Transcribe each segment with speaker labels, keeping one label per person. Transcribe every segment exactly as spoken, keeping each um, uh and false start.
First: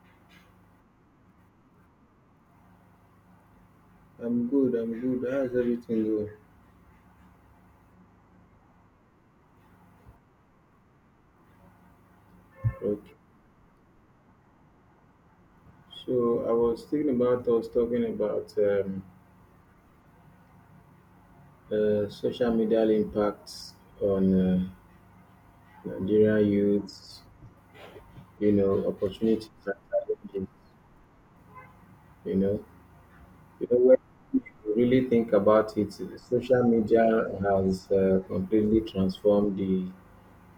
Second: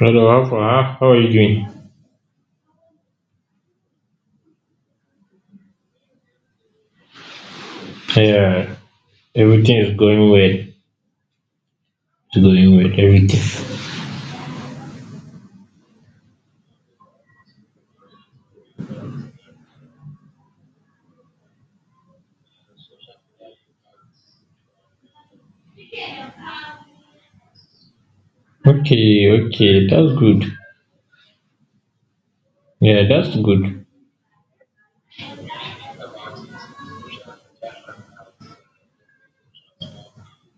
Speaker 1: Hello, Alpha. How how are you doing?
Speaker 2: I'm good, I'm good. How's everything going?
Speaker 1: Yeah, everything is going well. It's going well,
Speaker 2: Okay.
Speaker 1: everything.
Speaker 2: So I was thinking about us talking about um, uh, social media impacts on uh, Nigeria youths, you know,
Speaker 1: Okay,
Speaker 2: opportunities and
Speaker 1: okay, that's good.
Speaker 2: challenges, you know.
Speaker 1: Yeah, that's
Speaker 2: You know,
Speaker 1: good.
Speaker 2: when you really think about it, social media has uh, completely transformed the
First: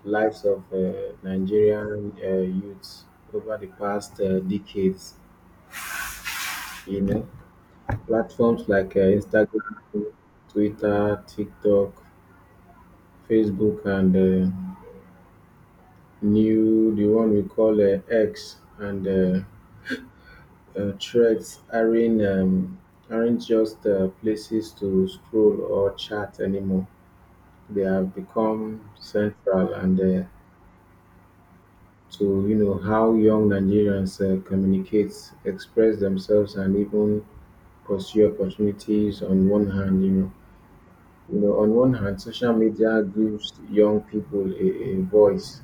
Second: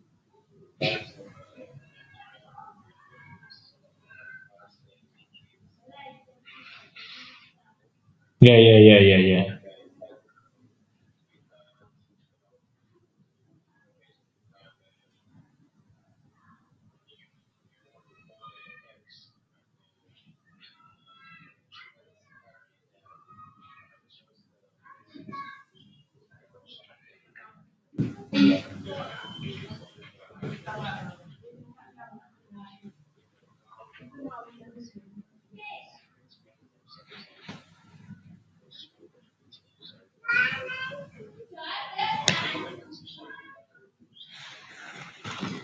Speaker 2: lives of uh, Nigerian uh, youths over the past uh, decades, you know.
Speaker 1: Yeah,
Speaker 2: Platforms
Speaker 1: yeah,
Speaker 2: like
Speaker 1: yeah,
Speaker 2: uh,
Speaker 1: yeah, yeah.
Speaker 2: Instagram, Twitter, TikTok, Facebook, and uh, new the one we call uh, X and uh, uh, Threads aren't um, aren't just uh, places to scroll or chat anymore. They have become central and uh, to you know how young Nigerians uh, communicate, express themselves, and even pursue opportunities. On one hand, you know. you know, on one hand, social media gives young people a, a voice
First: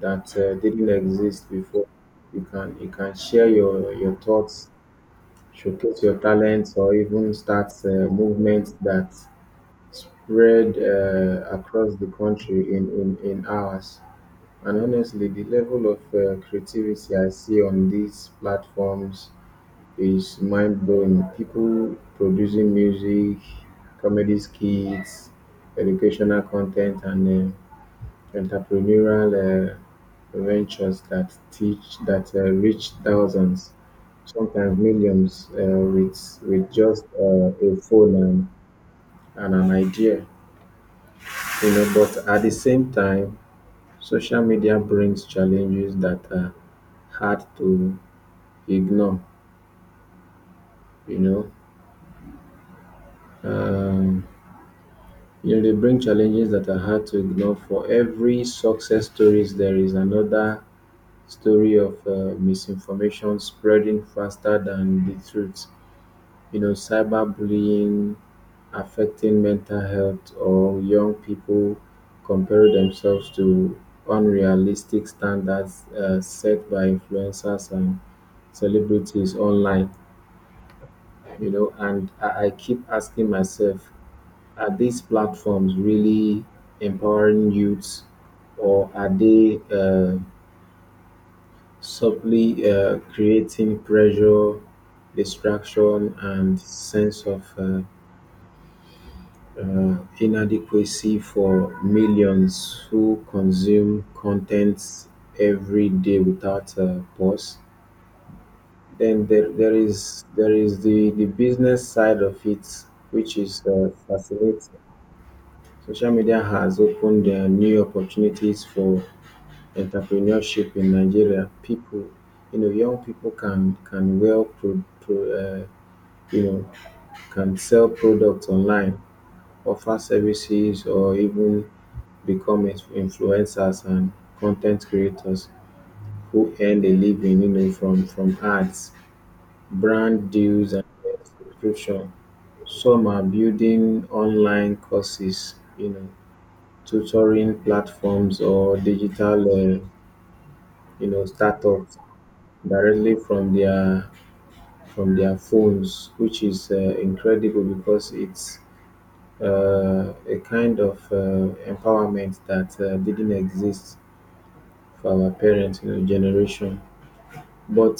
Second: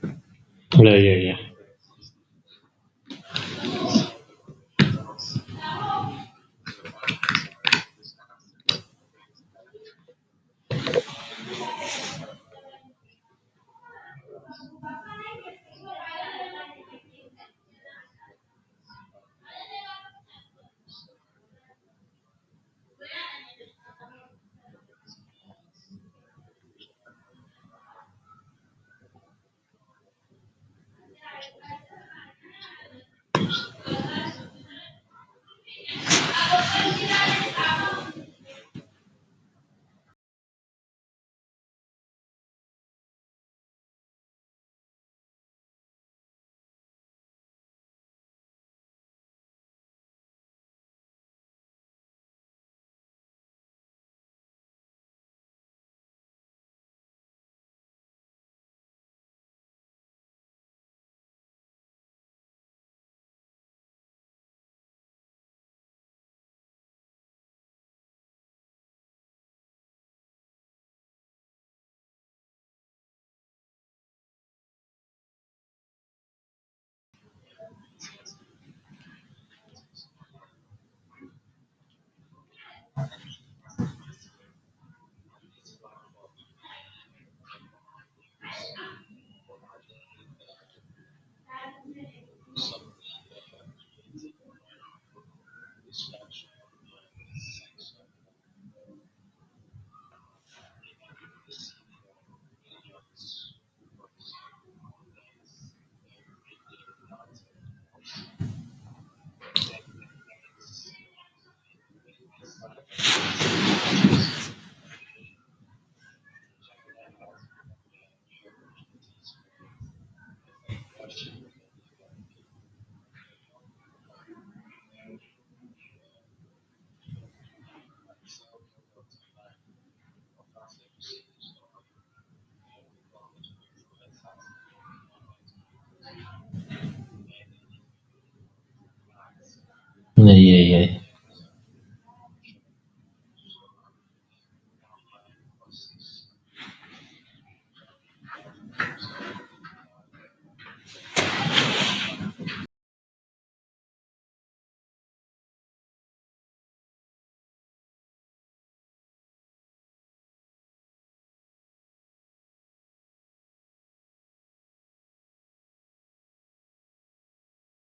Speaker 2: that uh, didn't
Speaker 1: Yeah, yeah, yeah.
Speaker 2: exist before. You can you can share your your thoughts, showcase your talents, or even start uh, movements that spread uh, across the country in, in, in hours. And honestly, the level of uh, creativity I see on these platforms is mind blowing. People producing music, comedy skits, educational content, and uh, entrepreneurial uh, ventures that teach that uh, reach thousands, sometimes millions, uh, with with just uh, a phone and, and an idea. You know, but at the same time, social media brings challenges that are hard to ignore. You know. Um, You they bring challenges that are hard to ignore. For every success stories, there is another story of uh, misinformation spreading faster than the truth. You know, cyberbullying affecting mental health or young people compare themselves to unrealistic standards uh, set by influencers and celebrities online. You know, and I, I keep asking myself. Are these platforms really empowering youths, or are they uh, subtly uh, creating pressure, distraction, and sense of uh, uh, inadequacy for millions who consume content every day without a pause? Then there, there is there is the, the business side of it, which is uh, fascinating. Social media has opened uh, new opportunities for entrepreneurship in Nigeria, people, you know, young people can can well pro, pro, uh, you know can sell products online, offer services, or even become ins- influencers and content creators who earn a living, you know, from from ads, brand
Speaker 1: Yeah,
Speaker 2: deals,
Speaker 1: yeah,
Speaker 2: and
Speaker 1: yeah.
Speaker 2: subscription. Some are building online courses, you know, tutoring platforms, or digital, uh, you know, startups directly from their from their phones, which is uh, incredible because it's uh, a kind of uh, empowerment that uh, didn't exist for our parents, you know, generation. But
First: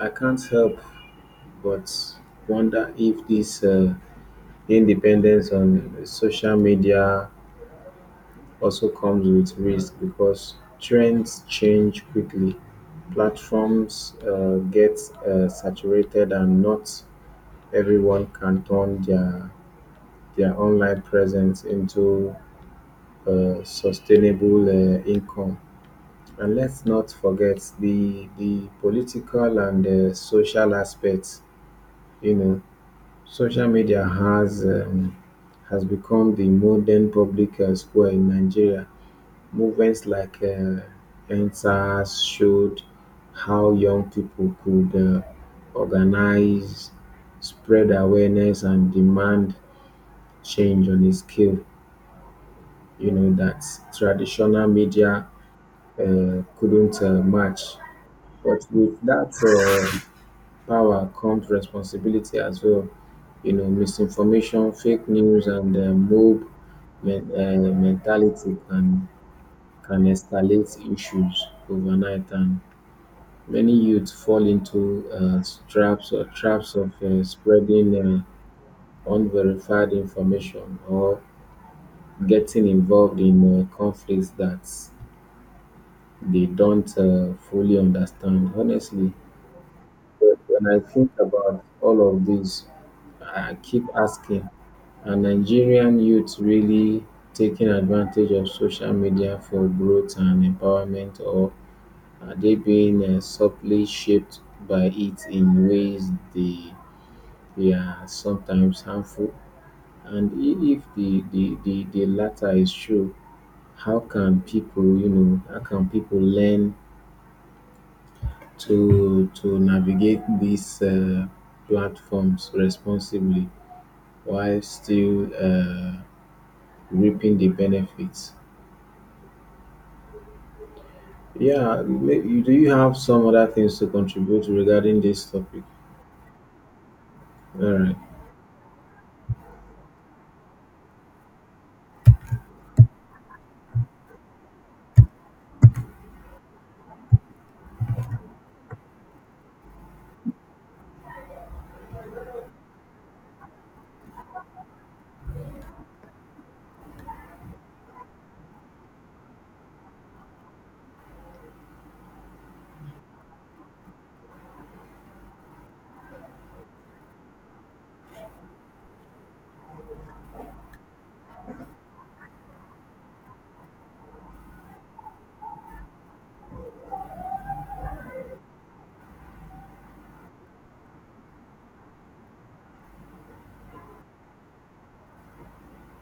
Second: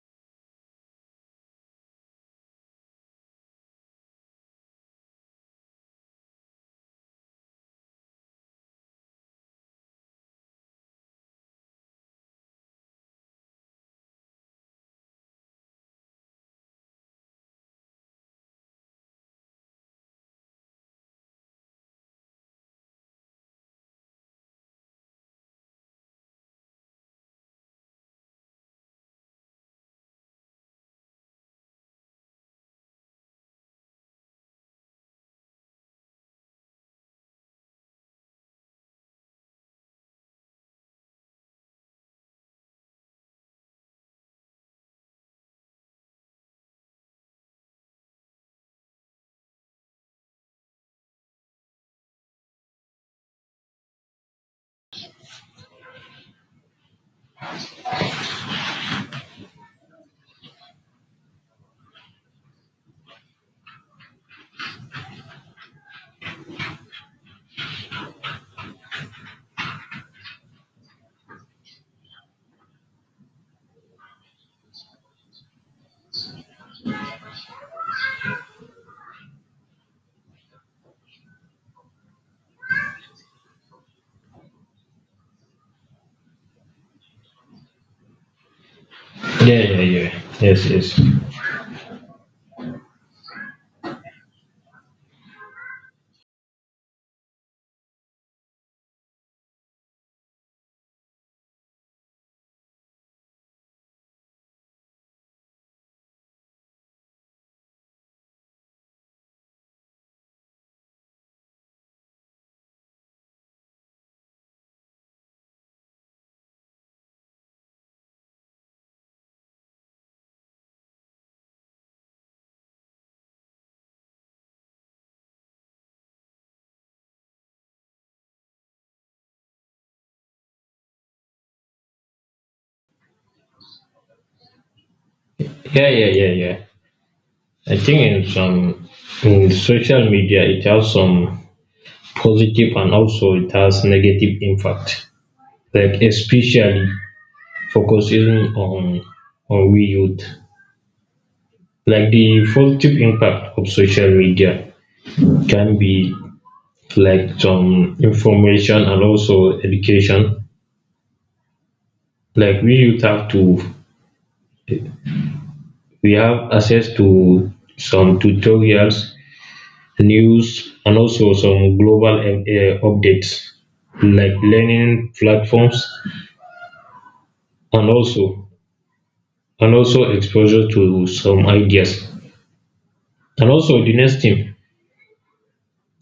Speaker 2: I can't help but wonder if this uh, independence on social media also comes with risk because trends change quickly, platforms uh, get uh, saturated, and not everyone can turn their their online presence into a sustainable uh, income. And let's not forget the the political and uh, social aspects. You know, social media has um, has become the modern public uh, square in Nigeria. Movements like uh, E N S A S showed how young people could uh, organize, spread awareness, and demand change on a scale, you know, that traditional media uh, couldn't uh, match. But with that uh, power comes responsibility as well. You know, misinformation, fake news, and uh, mob men- uh, mentality can can escalate issues overnight, and many youth fall into uh, traps or traps of uh, spreading uh, unverified information or getting involved in uh, conflicts that they don't uh, fully understand. Honestly,
Speaker 1: Yeah, yeah, yeah.
Speaker 2: but
Speaker 1: Yes,
Speaker 2: when I
Speaker 1: yes.
Speaker 2: think about all of this, I keep asking, are Nigerian youths really taking advantage of social media for growth and empowerment, or are they being uh, subtly shaped by it in ways they, they are sometimes harmful? And i- if the, the, the, the latter is true, how can people, you know, how can people learn to to navigate these uh, platforms responsibly while still uh, reaping the benefits. Yeah, may- you- do you have some other things to contribute regarding this topic?
Speaker 1: Yeah, yeah, yeah, yeah.
Speaker 2: All
Speaker 1: I
Speaker 2: right.
Speaker 1: think in some in social media it has some positive and also it has negative impact. Like especially focusing on on we youth. Like the positive impact of social media can be like some information and also education. Like we youth have to we have access to some tutorials, news, and also some global um, uh, updates like learning platforms and also and also exposure to some ideas. And also the next thing,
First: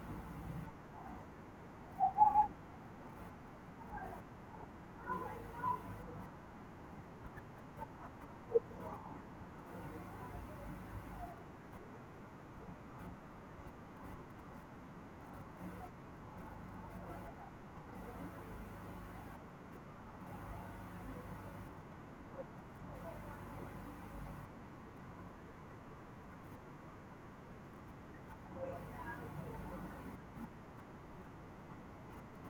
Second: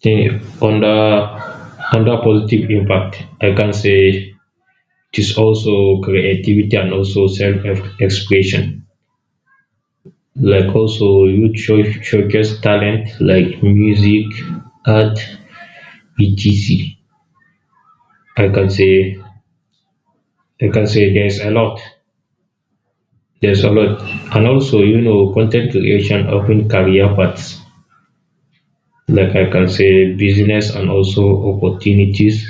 Speaker 1: thing under under positive impact, I can say it is also creativity and also self-expression. Like also youth show, showcase talent like music, art, et cetera. I can say I can say there's a lot. There's a lot. And also, you know, content creation open career paths. Like I can say business and also opportunities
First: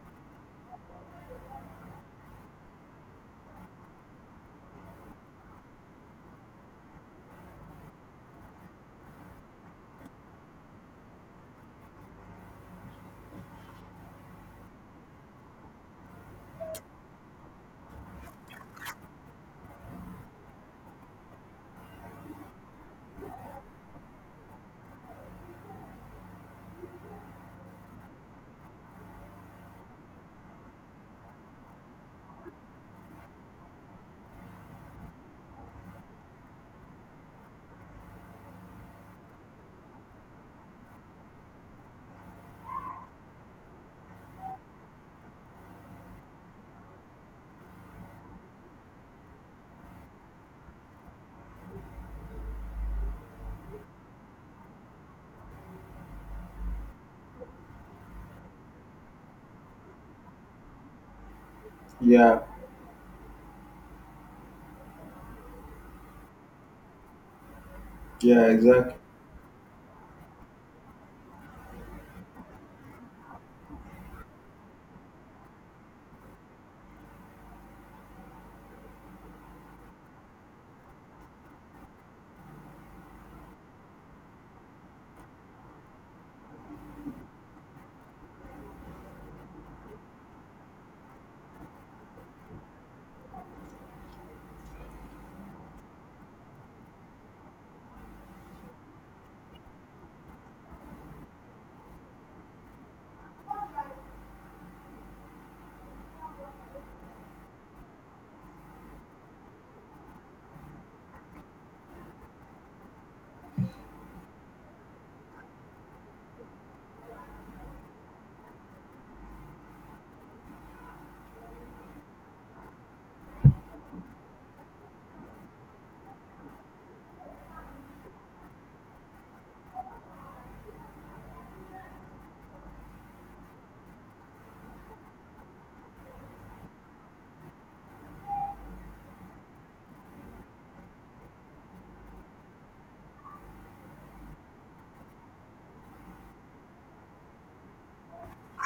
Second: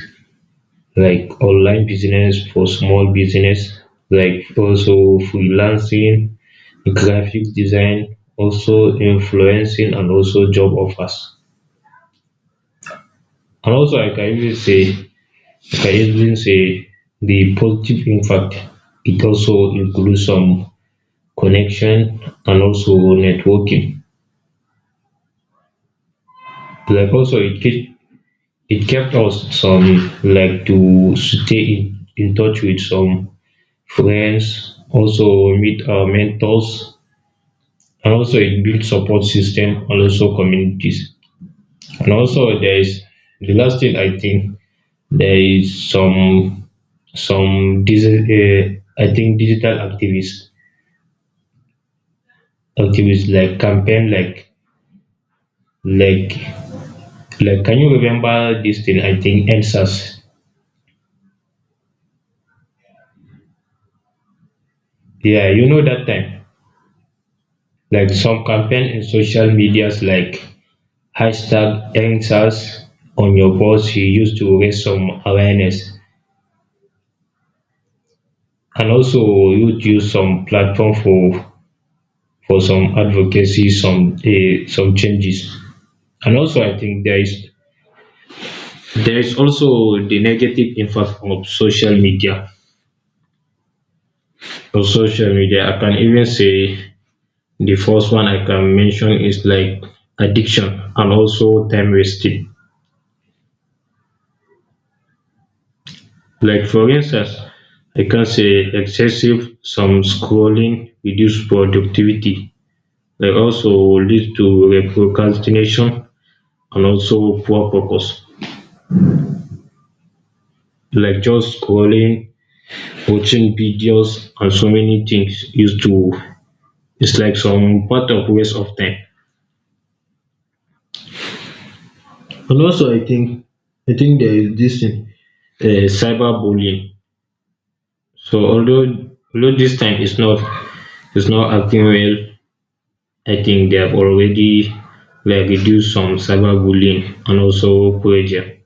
Speaker 1: like online business for small business, like also freelancing graphic design also influencing and also job offers. And also I can even say I can even say the positive impact it also includes some connection and also networking. Like also it kept it kept us some like to stay in, in touch with some friends, also meet our mentors, and also it built support system and also communities. And also there is the last thing I think there is some some digi- uh, I think digital activists activists like campaign like like like can you remember this thing? I think N SAS,
Speaker 2: Yeah,
Speaker 1: yeah, you know, that time like some
Speaker 2: yeah,
Speaker 1: campaign
Speaker 2: exactly.
Speaker 1: in social medias like hashtag N SAS on your post. He used to raise some awareness and also you'd use some platform for for some advocacy, some uh, some changes. And also, I think there is there is also the negative impact of social media. Of social media, I can even say the first one I can mention is like addiction and also time wasting. Like for instance, I can say excessive some scrolling reduce productivity. Like also leads to procrastination and also poor focus. Like just scrolling, watching videos and so many things used to, it's like some part of waste of time. And also, I think I think there is this thing, uh, cyberbullying. So although although this time it's not it's not acting well, I think they have already like reduced some cyberbullying and also pressure,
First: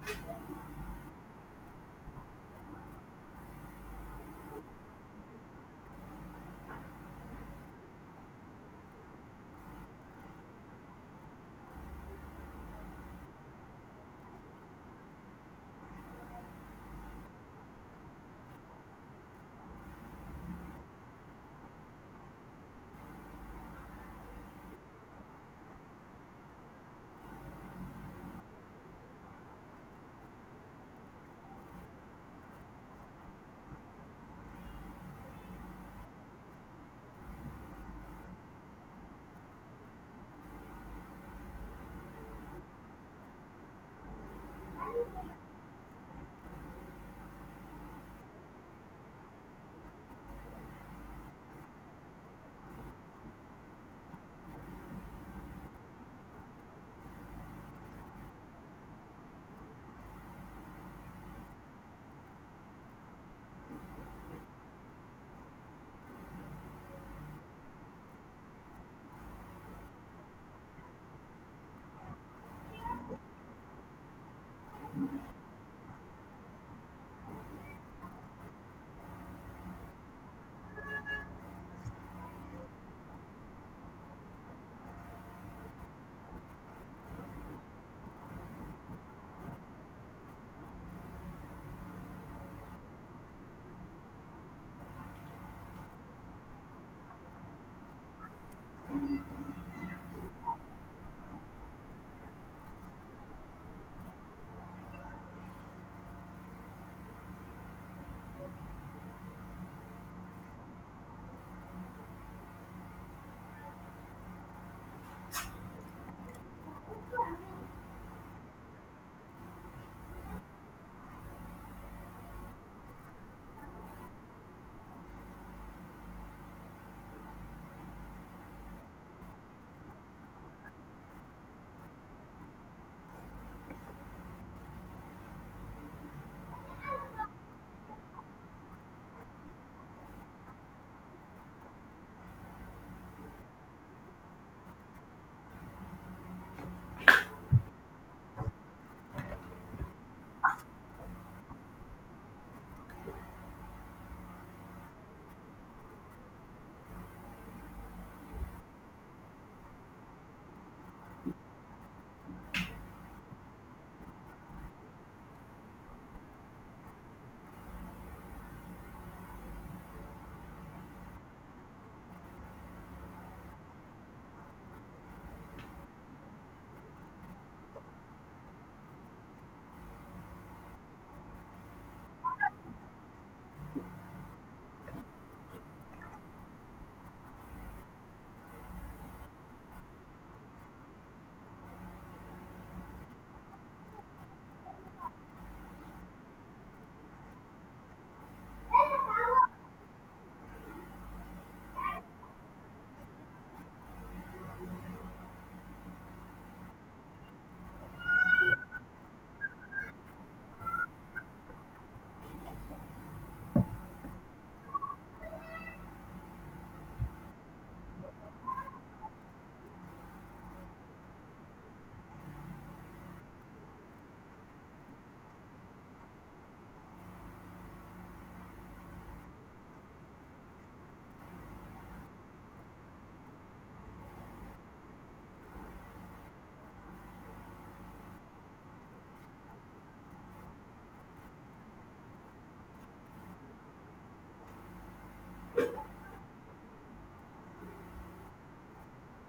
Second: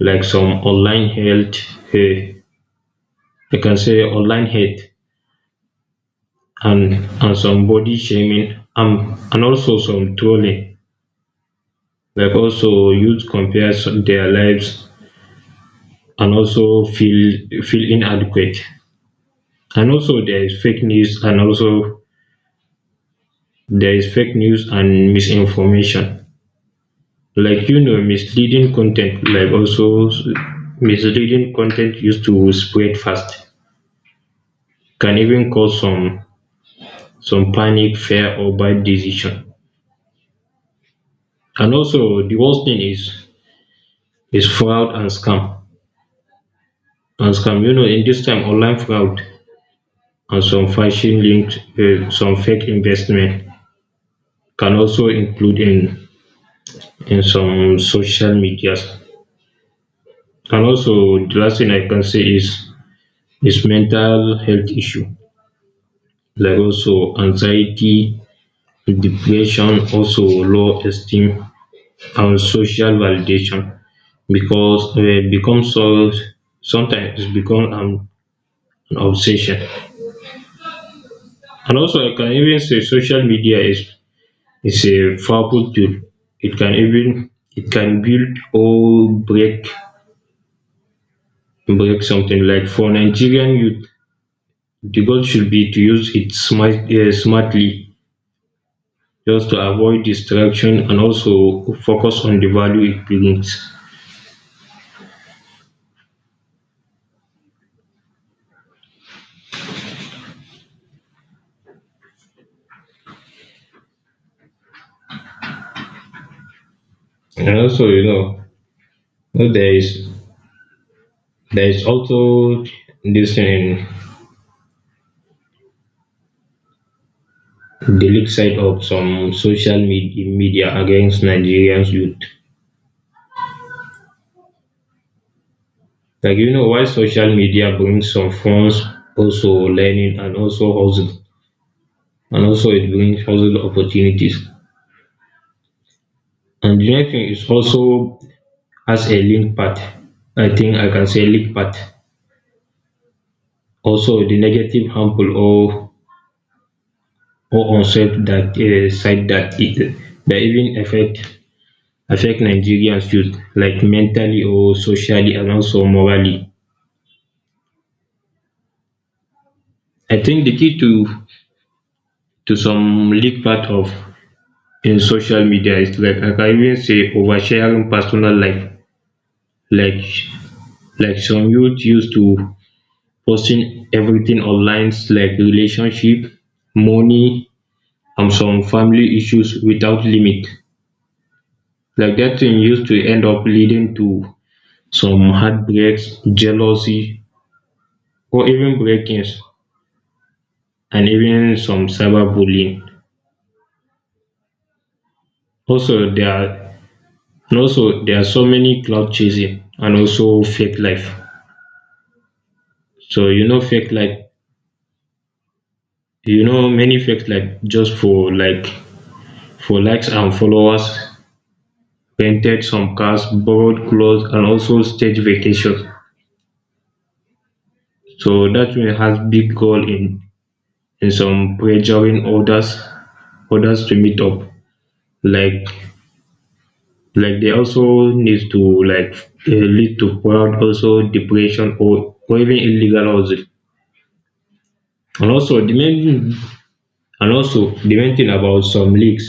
Speaker 1: like some online health. Uh, I can say online hate and and some body shaming um, and also some trolling. Like also youth compare some- their lives and also feel feel inadequate. And also there is fake news and also there is fake news and misinformation. Like you know, misleading content, like also s- misleading content used to spread fast, can even cause some some panic, fear, or bad decision. And also the worst thing is is fraud and scam. And scam, you know, in this time online fraud and some phishing linked uh, some fake investment can also include in in some social medias. And also the last thing I can say is is mental health issue like also anxiety, depression, also low esteem and social validation because uh, it becomes so, sometimes it becomes an, an obsession. And also I can even say social media is is a powerful tool. It can even it can build or break break something like for Nigerian youth. The goal should be to use it smart, uh, smartly, just to avoid distraction and also focus on the value it brings. And also, you know, there is there is also this um, the leak side of some social med- media against Nigerians youth. Like you know, why social media brings some funds, also learning and also hustle, and also it brings hustle opportunities. And the next thing is also as a link path, I think I can say link path, also the negative, harmful, or or unsafe that uh, side that it that even affect affect Nigerians youth like mentally or socially and also morally. I think the key to to some leak part of in social media is like I can even say oversharing personal life like like some youth used to posting everything online like relationship, money, and some family issues without limit. Like flirtation used to end up leading to some heartbreaks, jealousy, or even break-ins, and even some cyberbullying. Also, there are and also there are so many cloud chasing and also fake life. So you know, fake life. You know, many fake life just for like for likes and followers. Painted some cars, borrowed clothes, and also stage vacations. So that one has big goal in. And some pressuring others others to meet up, like like they also need to, like, uh, lead to fraud, also depression, or, or even illegal hustle. and also the main and also the main thing about some leaks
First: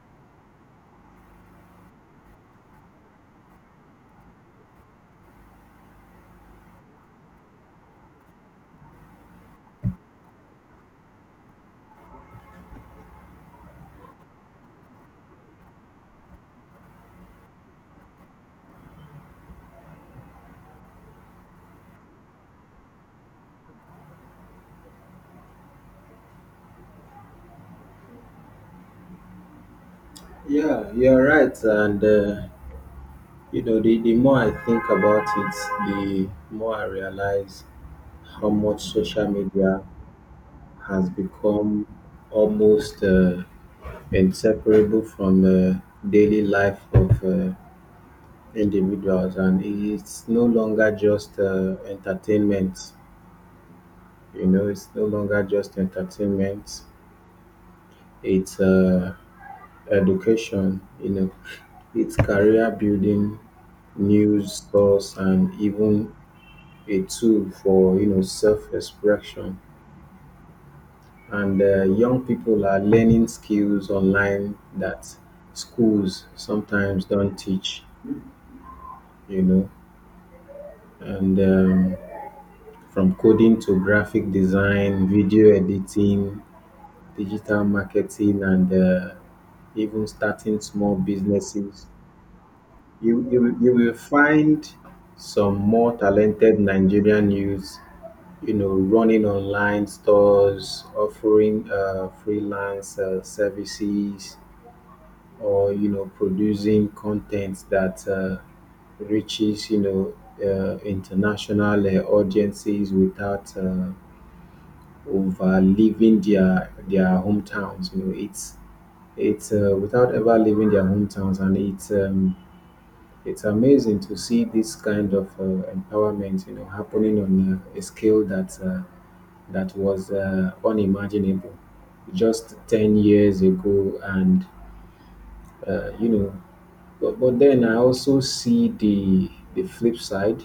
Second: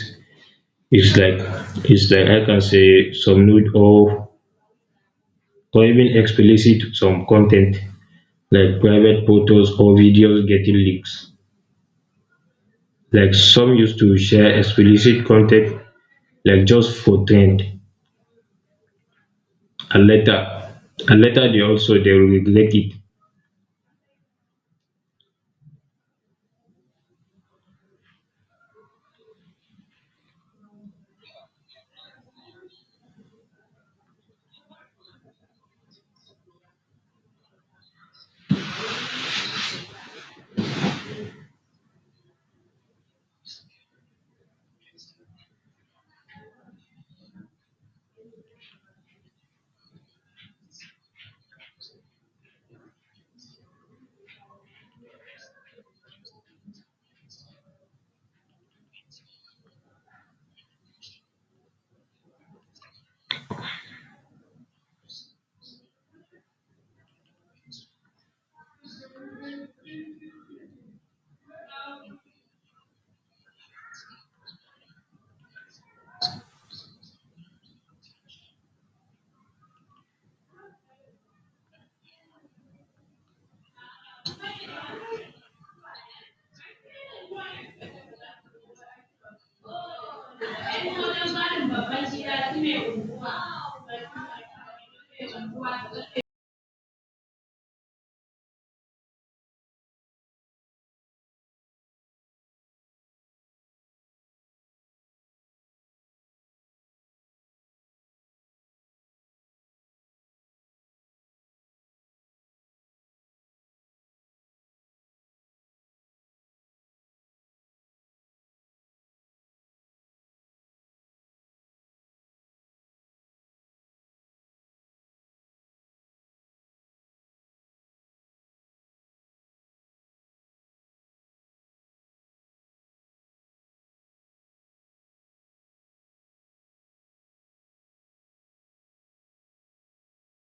Speaker 1: is like is like I can say some nude or or even explicit some content like private photos or videos getting leaks, like some used to share explicit content like just for trend, and later and later they also they regulate it.
Speaker 2: Yeah, you're right. And, uh, you know, the, the more I think about it, the more I realize how much social media has become almost. Uh, inseparable from uh, daily life of uh, individuals, and it's no longer just uh, entertainment you know it's no longer just entertainment. It's uh, education, you know, it's career building, news source, and even a tool for, you know, self-expression. And uh, young people are learning skills online that schools sometimes don't teach, you know. And um, from coding to graphic design, video editing, digital marketing, and uh, even starting small businesses, you, you, you will find some more talented Nigerian youths, you know, running online stores, offering uh, freelance uh, services, or, you know, producing content that uh, reaches, you know, uh, international uh, audiences without uh, of uh, leaving their their hometowns. You know, it's it's uh, without ever leaving their hometowns, and it's um, it's amazing to see this kind of uh, empowerment, you know, happening on uh, a scale that uh, that was uh, unimaginable just ten years ago, and uh, you know, but, but then I also see the the flip side.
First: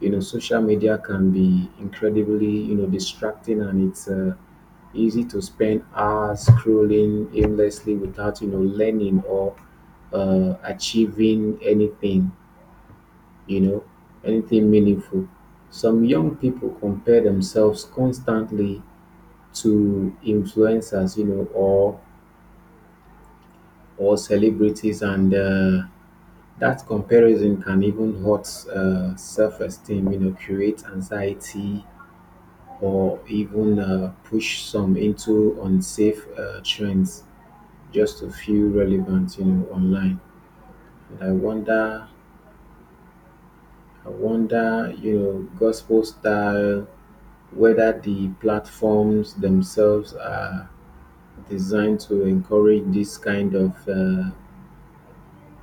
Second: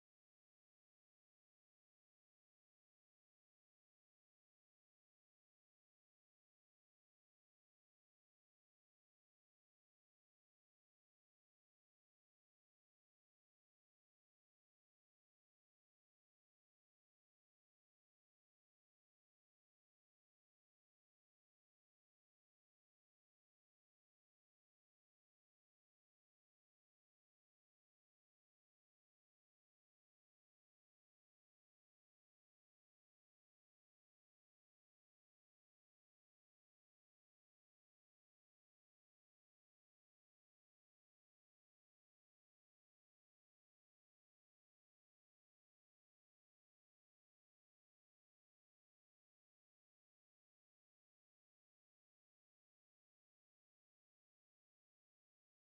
Speaker 2: You know, social media can be incredibly, you know, distracting, and it's uh, easy to spend hours scrolling aimlessly without, you know, learning or uh, achieving anything. You know, anything meaningful. Some young people compare themselves constantly to influencers, you know, or or celebrities, and uh, that comparison can even hurt uh, self-esteem, you know, create anxiety, or even uh, push some into unsafe uh, trends just to feel relevant, you know, online. And I wonder, I wonder, you know, gospel style, whether the platforms themselves are designed to encourage this kind of uh,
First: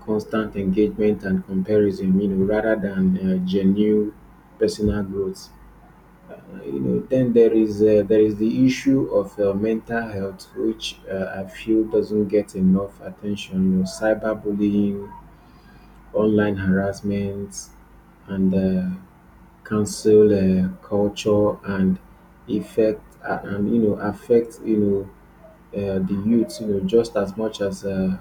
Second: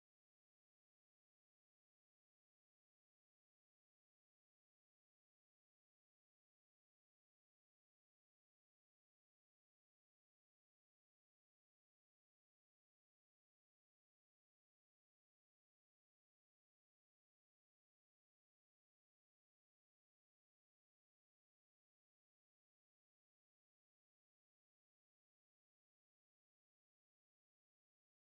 Speaker 2: constant engagement and comparison, you know, rather than uh, genuine personal growth. You know, then there is uh, there is the issue of uh, mental health, which uh, I feel doesn't get enough attention. You know, cyberbullying, online harassment, and uh, cancel uh, culture and effect uh, and you know affect, you know, uh, the youth, you know, just as much as uh,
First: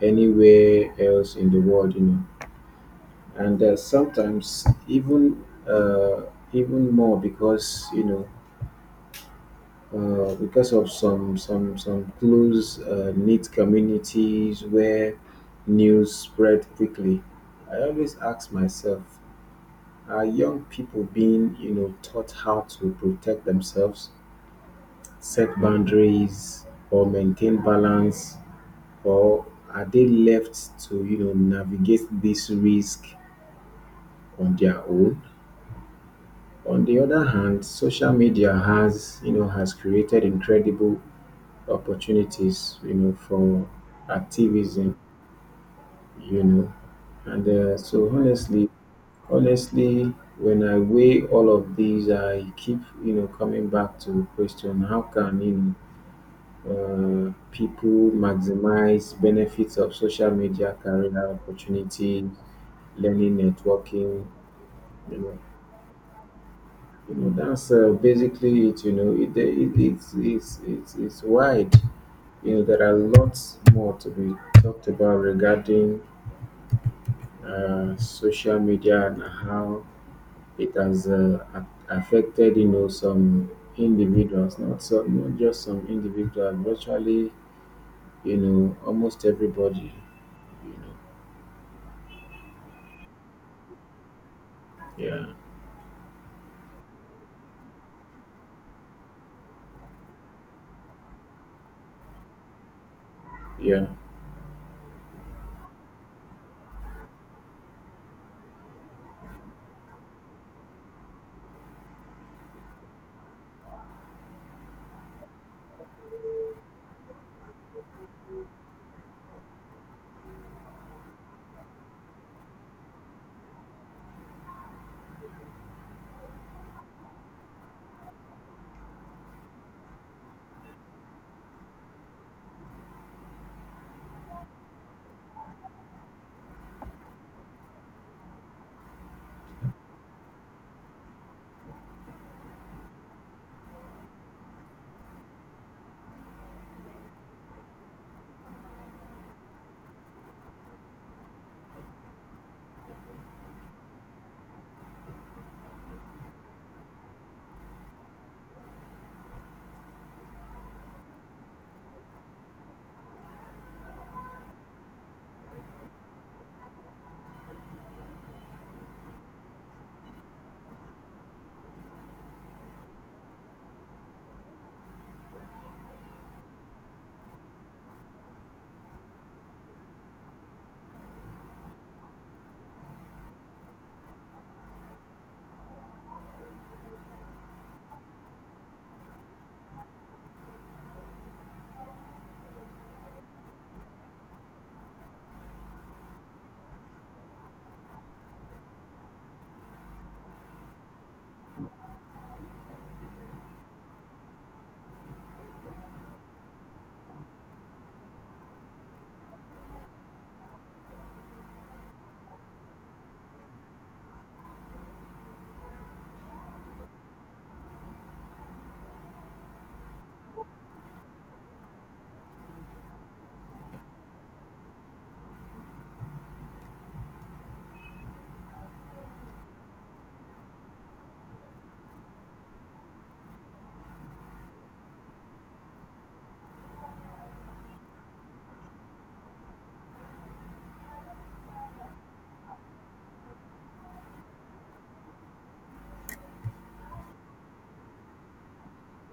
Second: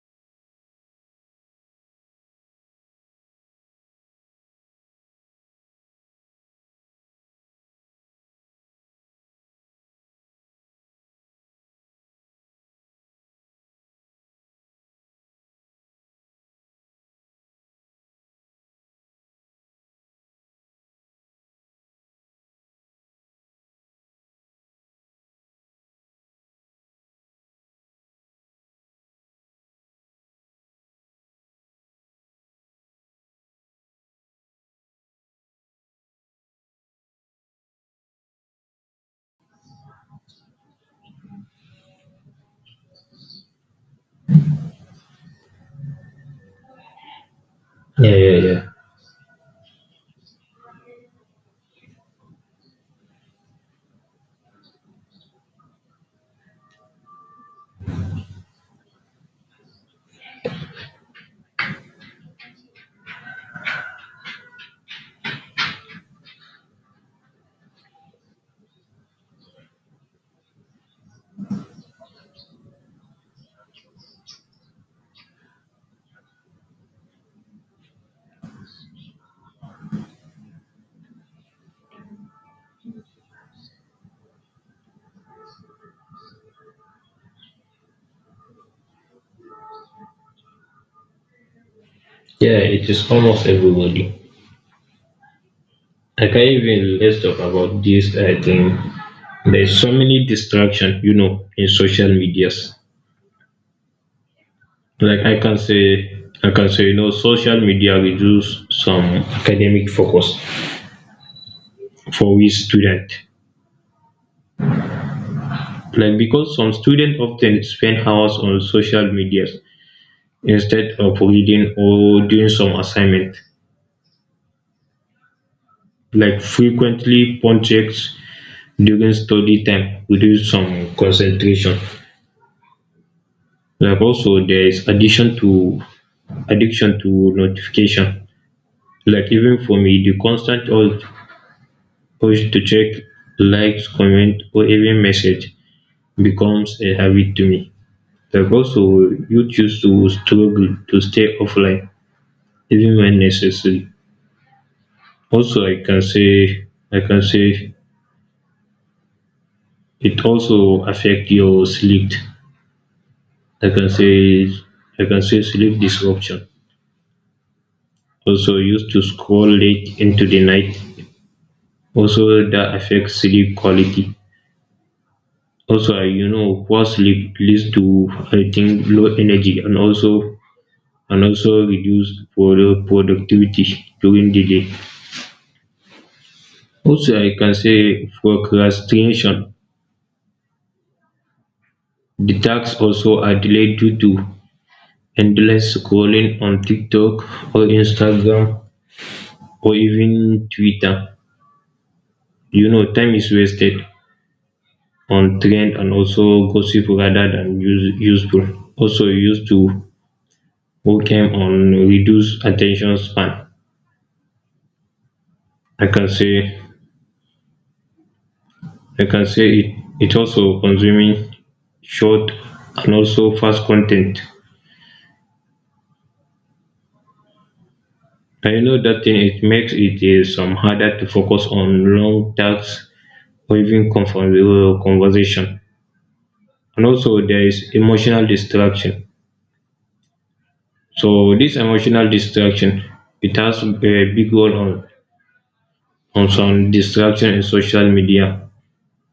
Speaker 2: anywhere else in the world, you know. And uh, sometimes even uh, even more because, you know, uh, because of some some some close uh, knit communities where news spread quickly. I always ask myself, are young people being, you know, taught how to protect themselves, set boundaries, or maintain balance, or are they left to, you know, navigate this risk on their own? On the other hand, social media has, you know, has created incredible opportunities, you know, for activism, you know. And uh, so
Speaker 1: Yeah, yeah, yeah.
Speaker 2: honestly, honestly, when I weigh all of these, I keep, you know, coming back to the question: how can, you know, uh, people maximize benefits of social media, career opportunities, learning, networking, you know? You know, that's uh, basically it. You know, it, it, it's, it's, it's, it's wide, you know. There are lots more to be talked about regarding uh, social media and how it has uh, a- affected, you know, some individuals, not so, not just some individuals, virtually, you know, almost everybody, you know.
Speaker 1: Yeah, it is almost everybody.
Speaker 2: Yeah,
Speaker 1: I can even, let's talk about this. I think there's so many distraction, you know, in social medias.
Speaker 2: yeah,
Speaker 1: Like I can say I can say, you know, social media reduce some academic focus for we student. Like because some students often spend hours on social medias instead of reading or doing some assignment. Like frequently phone checks during study time reduce some concentration. Like also there is addiction to addiction to notification. Like even for me, the constant urge urge to check likes, comment, or even message becomes a habit to me. Like also you choose to struggle to stay offline even when necessary. Also I can say I can say it also affect your sleep. I can say I can say sleep disruption also used to scroll late into the night. Also, that affects sleep quality. Also, uh, you know, poor sleep leads to, I think, low energy and also and also reduced produ- productivity during the day. Also, I can say procrastination. The tasks also are delayed due to endless scrolling on TikTok or Instagram or even Twitter. You know, time is wasted on trend and also gossip rather than use, useful. Also used to working on reduced attention span. I can say I can say it it also consuming short and also fast content. I know that thing it makes it is some harder to focus on long tasks or even confer- uh, conversation. And also there is emotional distraction. So this emotional distraction, it has a big role on On some, distraction in social media.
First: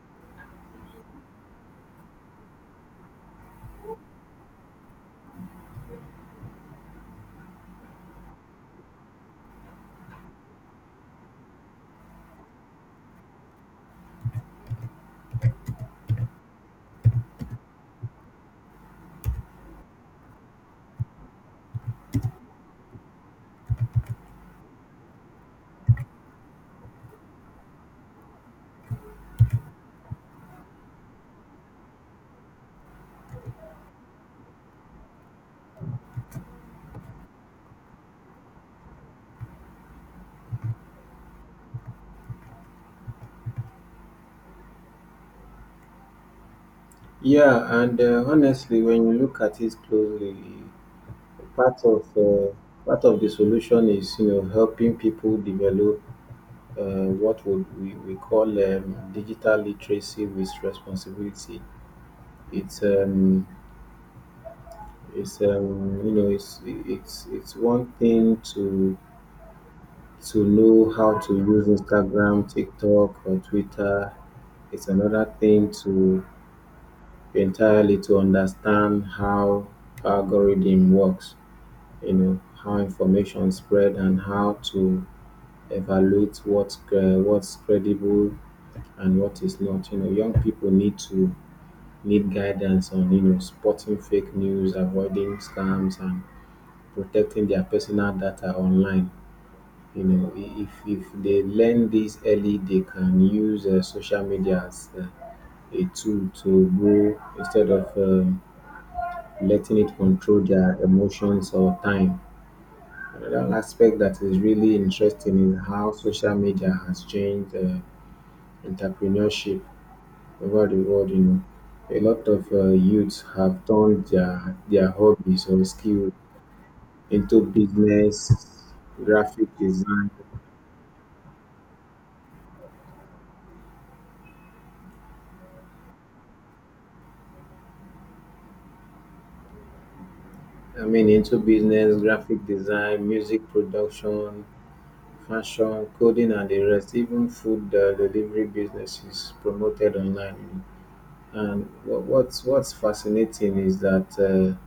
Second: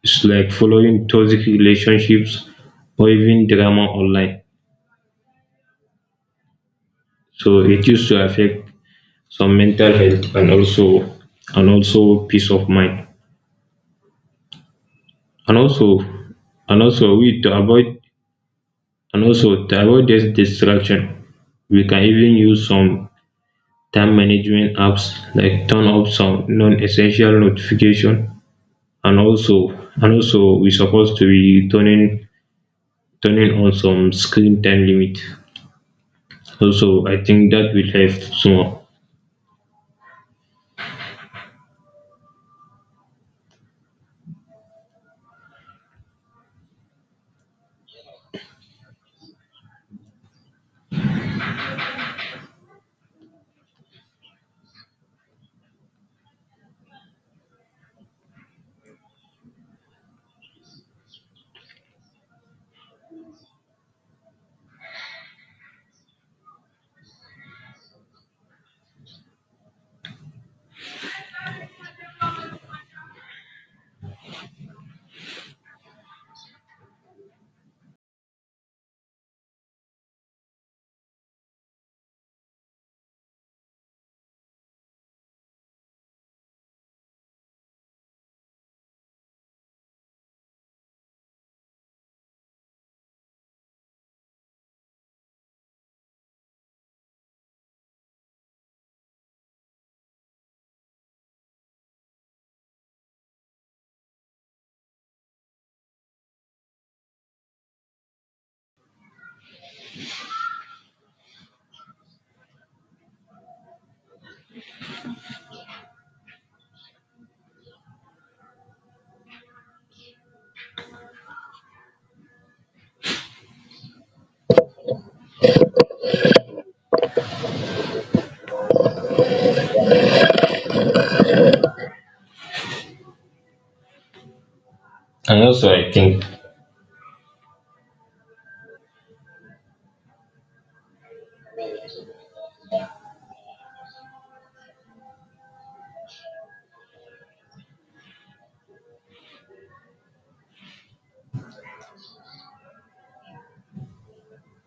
Speaker 1: It's like following toxic relationships or even drama online. So it used to affect some mental health and also and also peace of mind. And also and also we to avoid and also To avoid this distraction, we can even use some time management apps like turn off some non-essential notification, and also and also we're supposed to be turning turning on some screen time limit. Also, I think that will help small.
Speaker 2: yeah. And uh, honestly, when you look at it closely, part of uh, part of the solution is, you know, helping people develop uh, what would we, we call um, digital literacy with responsibility. It's um, It's um, you know, it's it's it's one thing to to know how to use Instagram, TikTok, or Twitter. It's another thing to entirely to understand how algorithm works. You know, how information spread and how to evaluate what's uh, what's credible and what is not. You know, young people need to need guidance on, you know, spotting fake news, avoiding scams, and protecting their personal data online. You know, i- if if they learn this early, they can use uh, social media as uh, a tool to grow instead of um letting it control their emotions or time. Another aspect that is really interesting is how social media has changed uh, entrepreneurship over the world. You know, a lot of uh, youths have turned their their hobbies or skills into business, graphic design,
Speaker 1: And also, I think,
Speaker 2: I mean, into business, graphic design, music production, fashion, coding, and the rest. Even food uh, delivery business is promoted online. And what, what's what's fascinating is that uh,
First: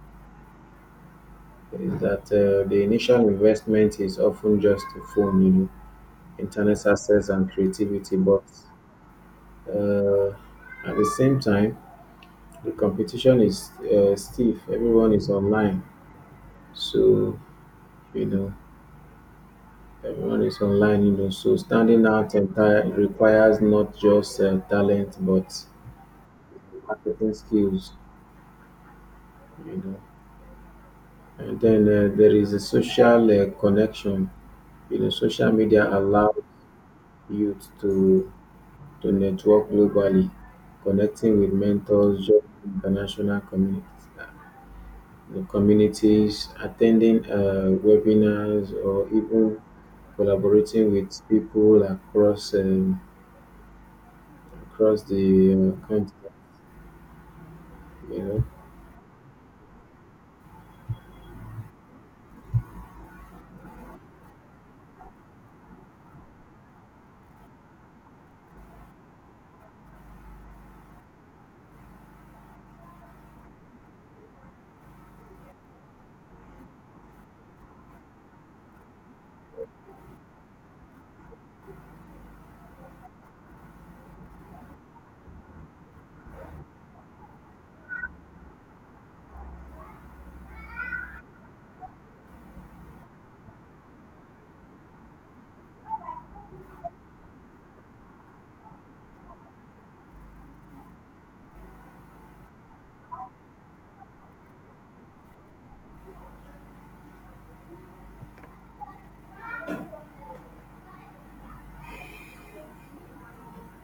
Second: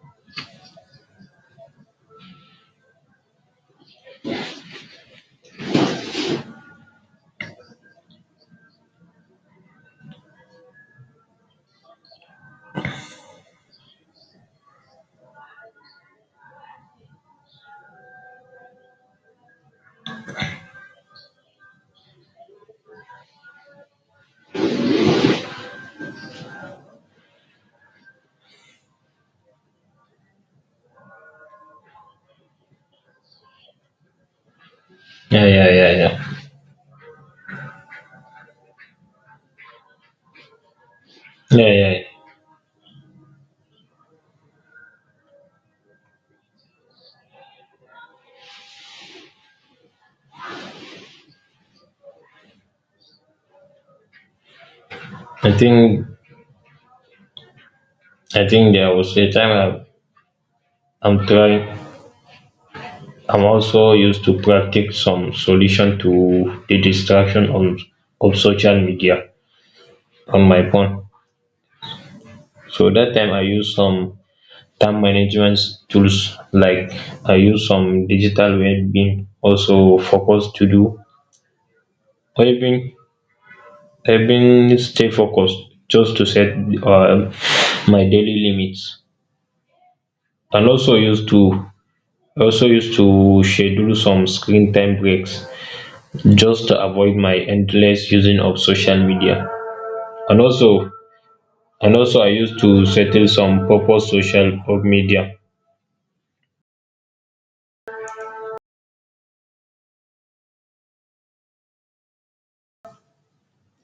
Speaker 2: is that uh, the initial investment is often just a phone, you know, internet access and creativity. But uh, at the same time, the competition is uh, stiff. Everyone is online, so you know Everyone is online, you know, so standing out enti- requires not just uh, talent but marketing skills, you know. And then uh, there is a social uh, connection. You know,
Speaker 1: yeah,
Speaker 2: social
Speaker 1: yeah,
Speaker 2: media
Speaker 1: yeah, yeah,
Speaker 2: allows youth to to network globally, connecting with
Speaker 1: yeah, yeah, yeah.
Speaker 2: mentors, joining international communities, uh, the communities, attending uh, webinars, or even collaborating with people across um, across
Speaker 1: I
Speaker 2: the uh,
Speaker 1: think,
Speaker 2: continent. You know.
Speaker 1: I think there was a time, I'm, I'm trying. I'm also used to practice some solution to the distraction on of social media on my phone. So that time I use some time management tools like I use some digital well-being, also focus to do, or even I've been stay focused just to set um, my daily limits and also used to also used to schedule some screen time breaks just to avoid my endless using of social media, and also and also I used to settle some purpose social of media.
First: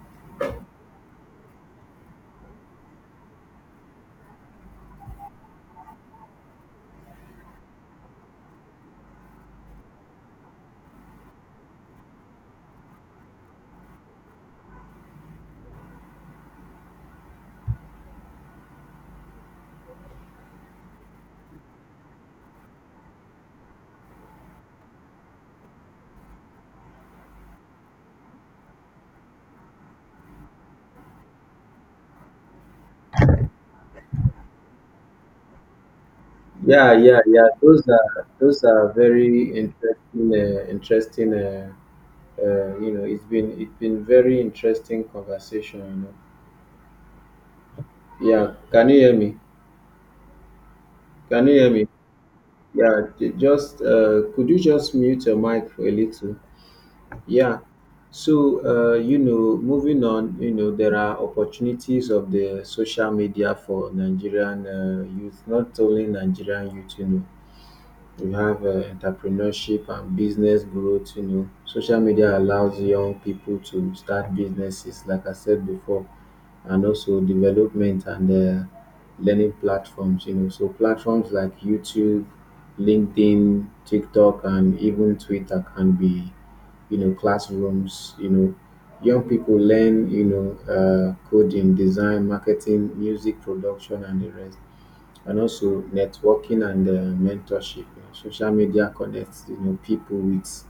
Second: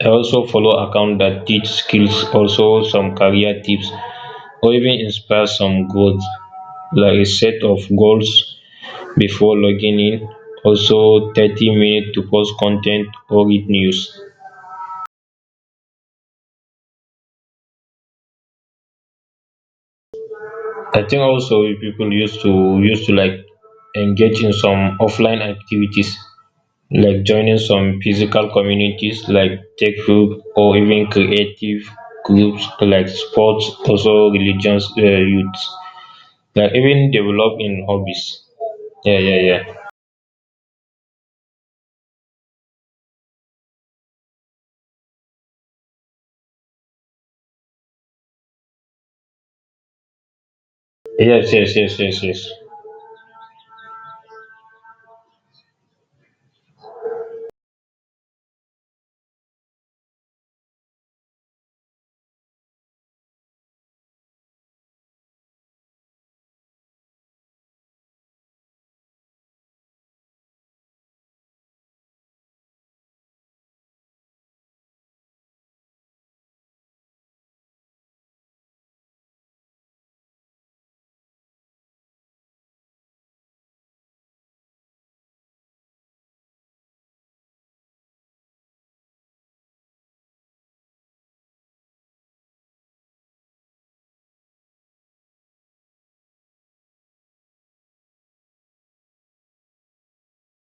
Speaker 1: I also follow account that teach skills, also some career tips, or even inspire some growth, like a set of goals before logging in. Also, thirty minutes to post content or read news. I think also people used to used to like engage in some offline activities like joining some physical communities like tech group or even creative groups like sports, also religions, uh, youths. Like
Speaker 2: Yeah,
Speaker 1: even
Speaker 2: yeah, yeah.
Speaker 1: develop
Speaker 2: Those
Speaker 1: in
Speaker 2: are
Speaker 1: hobbies.
Speaker 2: those are
Speaker 1: Yeah, yeah,
Speaker 2: very
Speaker 1: yeah.
Speaker 2: interesting, uh, interesting. Uh, uh, you know, it's been it's been very interesting conversation. You know. Yeah, can you hear me? Can
Speaker 1: Yes,
Speaker 2: you hear
Speaker 1: yes,
Speaker 2: me?
Speaker 1: yes, yes, yes.
Speaker 2: Yeah, j- just uh, could you just mute your mic for a little? Yeah. So uh, you know, moving on, you know, there are opportunities of the social media for Nigerian uh, youth, not only Nigerian youth, you know, we have uh, entrepreneurship and business growth. You know, social media allows young people to start businesses, like I said before, and also development and uh, learning platforms. You know, so platforms like YouTube, LinkedIn, TikTok, and even Twitter can be, you know, classrooms. You know, young people learn, you know, uh, coding, design, marketing, music production, and the rest, and also networking and uh, mentorship. You know, social media connects, you know, people with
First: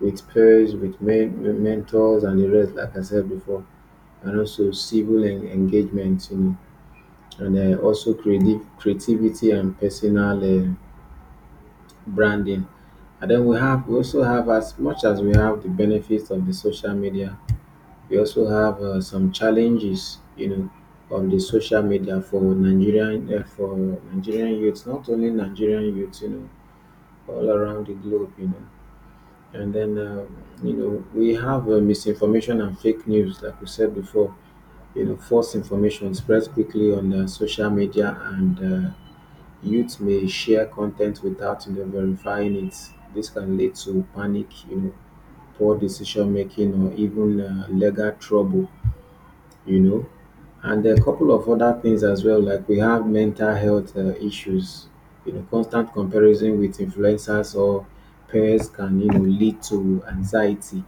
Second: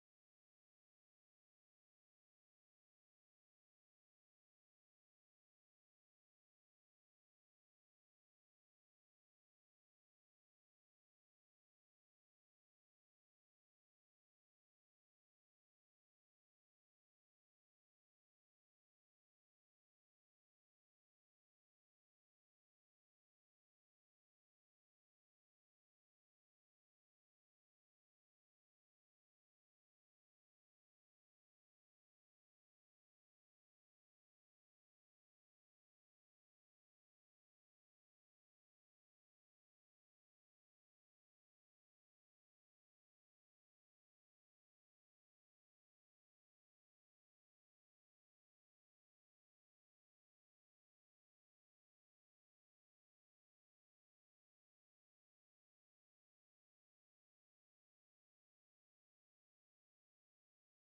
Speaker 2: with peers, with men, with mentors, and the rest. Like I said before, and also civil en- engagement, you know, and uh, also creative creativity and personal uh, branding. And then we have, we also have, as much as we have the benefits of the social media, we also have uh, some challenges, you know, of the social media for Nigerian uh, for Nigerian youths, not only Nigerian youths, you know, all around the globe, you know. And then, uh, you know, we have uh, misinformation and fake news, like we said before. You know, false information spreads quickly on uh, social media, and uh, youth may share content without, you know, verifying it. This can lead to panic, you know, poor decision making, or even uh, legal trouble. You know, and a couple of other things as well, like we have mental health uh, issues. You know, constant comparison with influencers or peers can, you know, lead to anxiety,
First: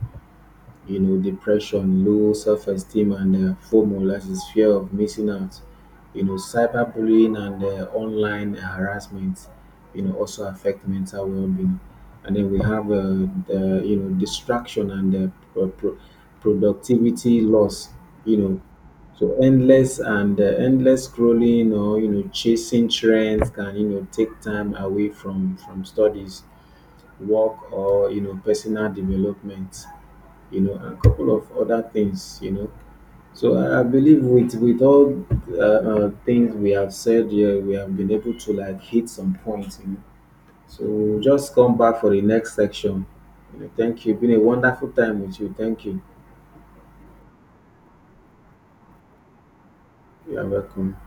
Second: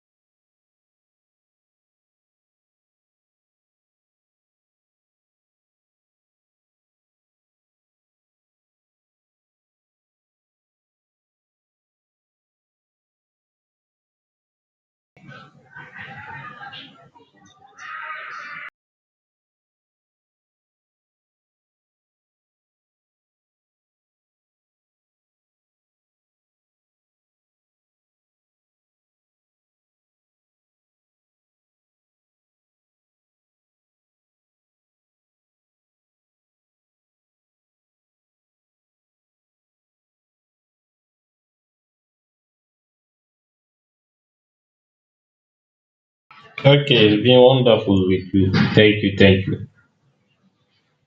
Speaker 2: you know, depression, low self-esteem, and uh, FOMO, that is fear of missing out. You know, cyberbullying and uh, online harassment, you know, also affect mental well-being. And then we have uh, the, you know, distraction and uh, pro- pro- productivity loss. You know, so endless and uh, endless scrolling or, you know, chasing trends can, you know, take time away from from studies, work, or, you know, personal development, you know, and a couple of other things, you know. So I, I believe with with all uh, uh, things we have said here, we have been able to like hit some points, you know. So we'll just come back for the next section. You know, thank you. Been a wonderful time with you. Thank you.
Speaker 1: Okay, it's been wonderful with you. Thank you, thank you.
Speaker 2: You are welcome.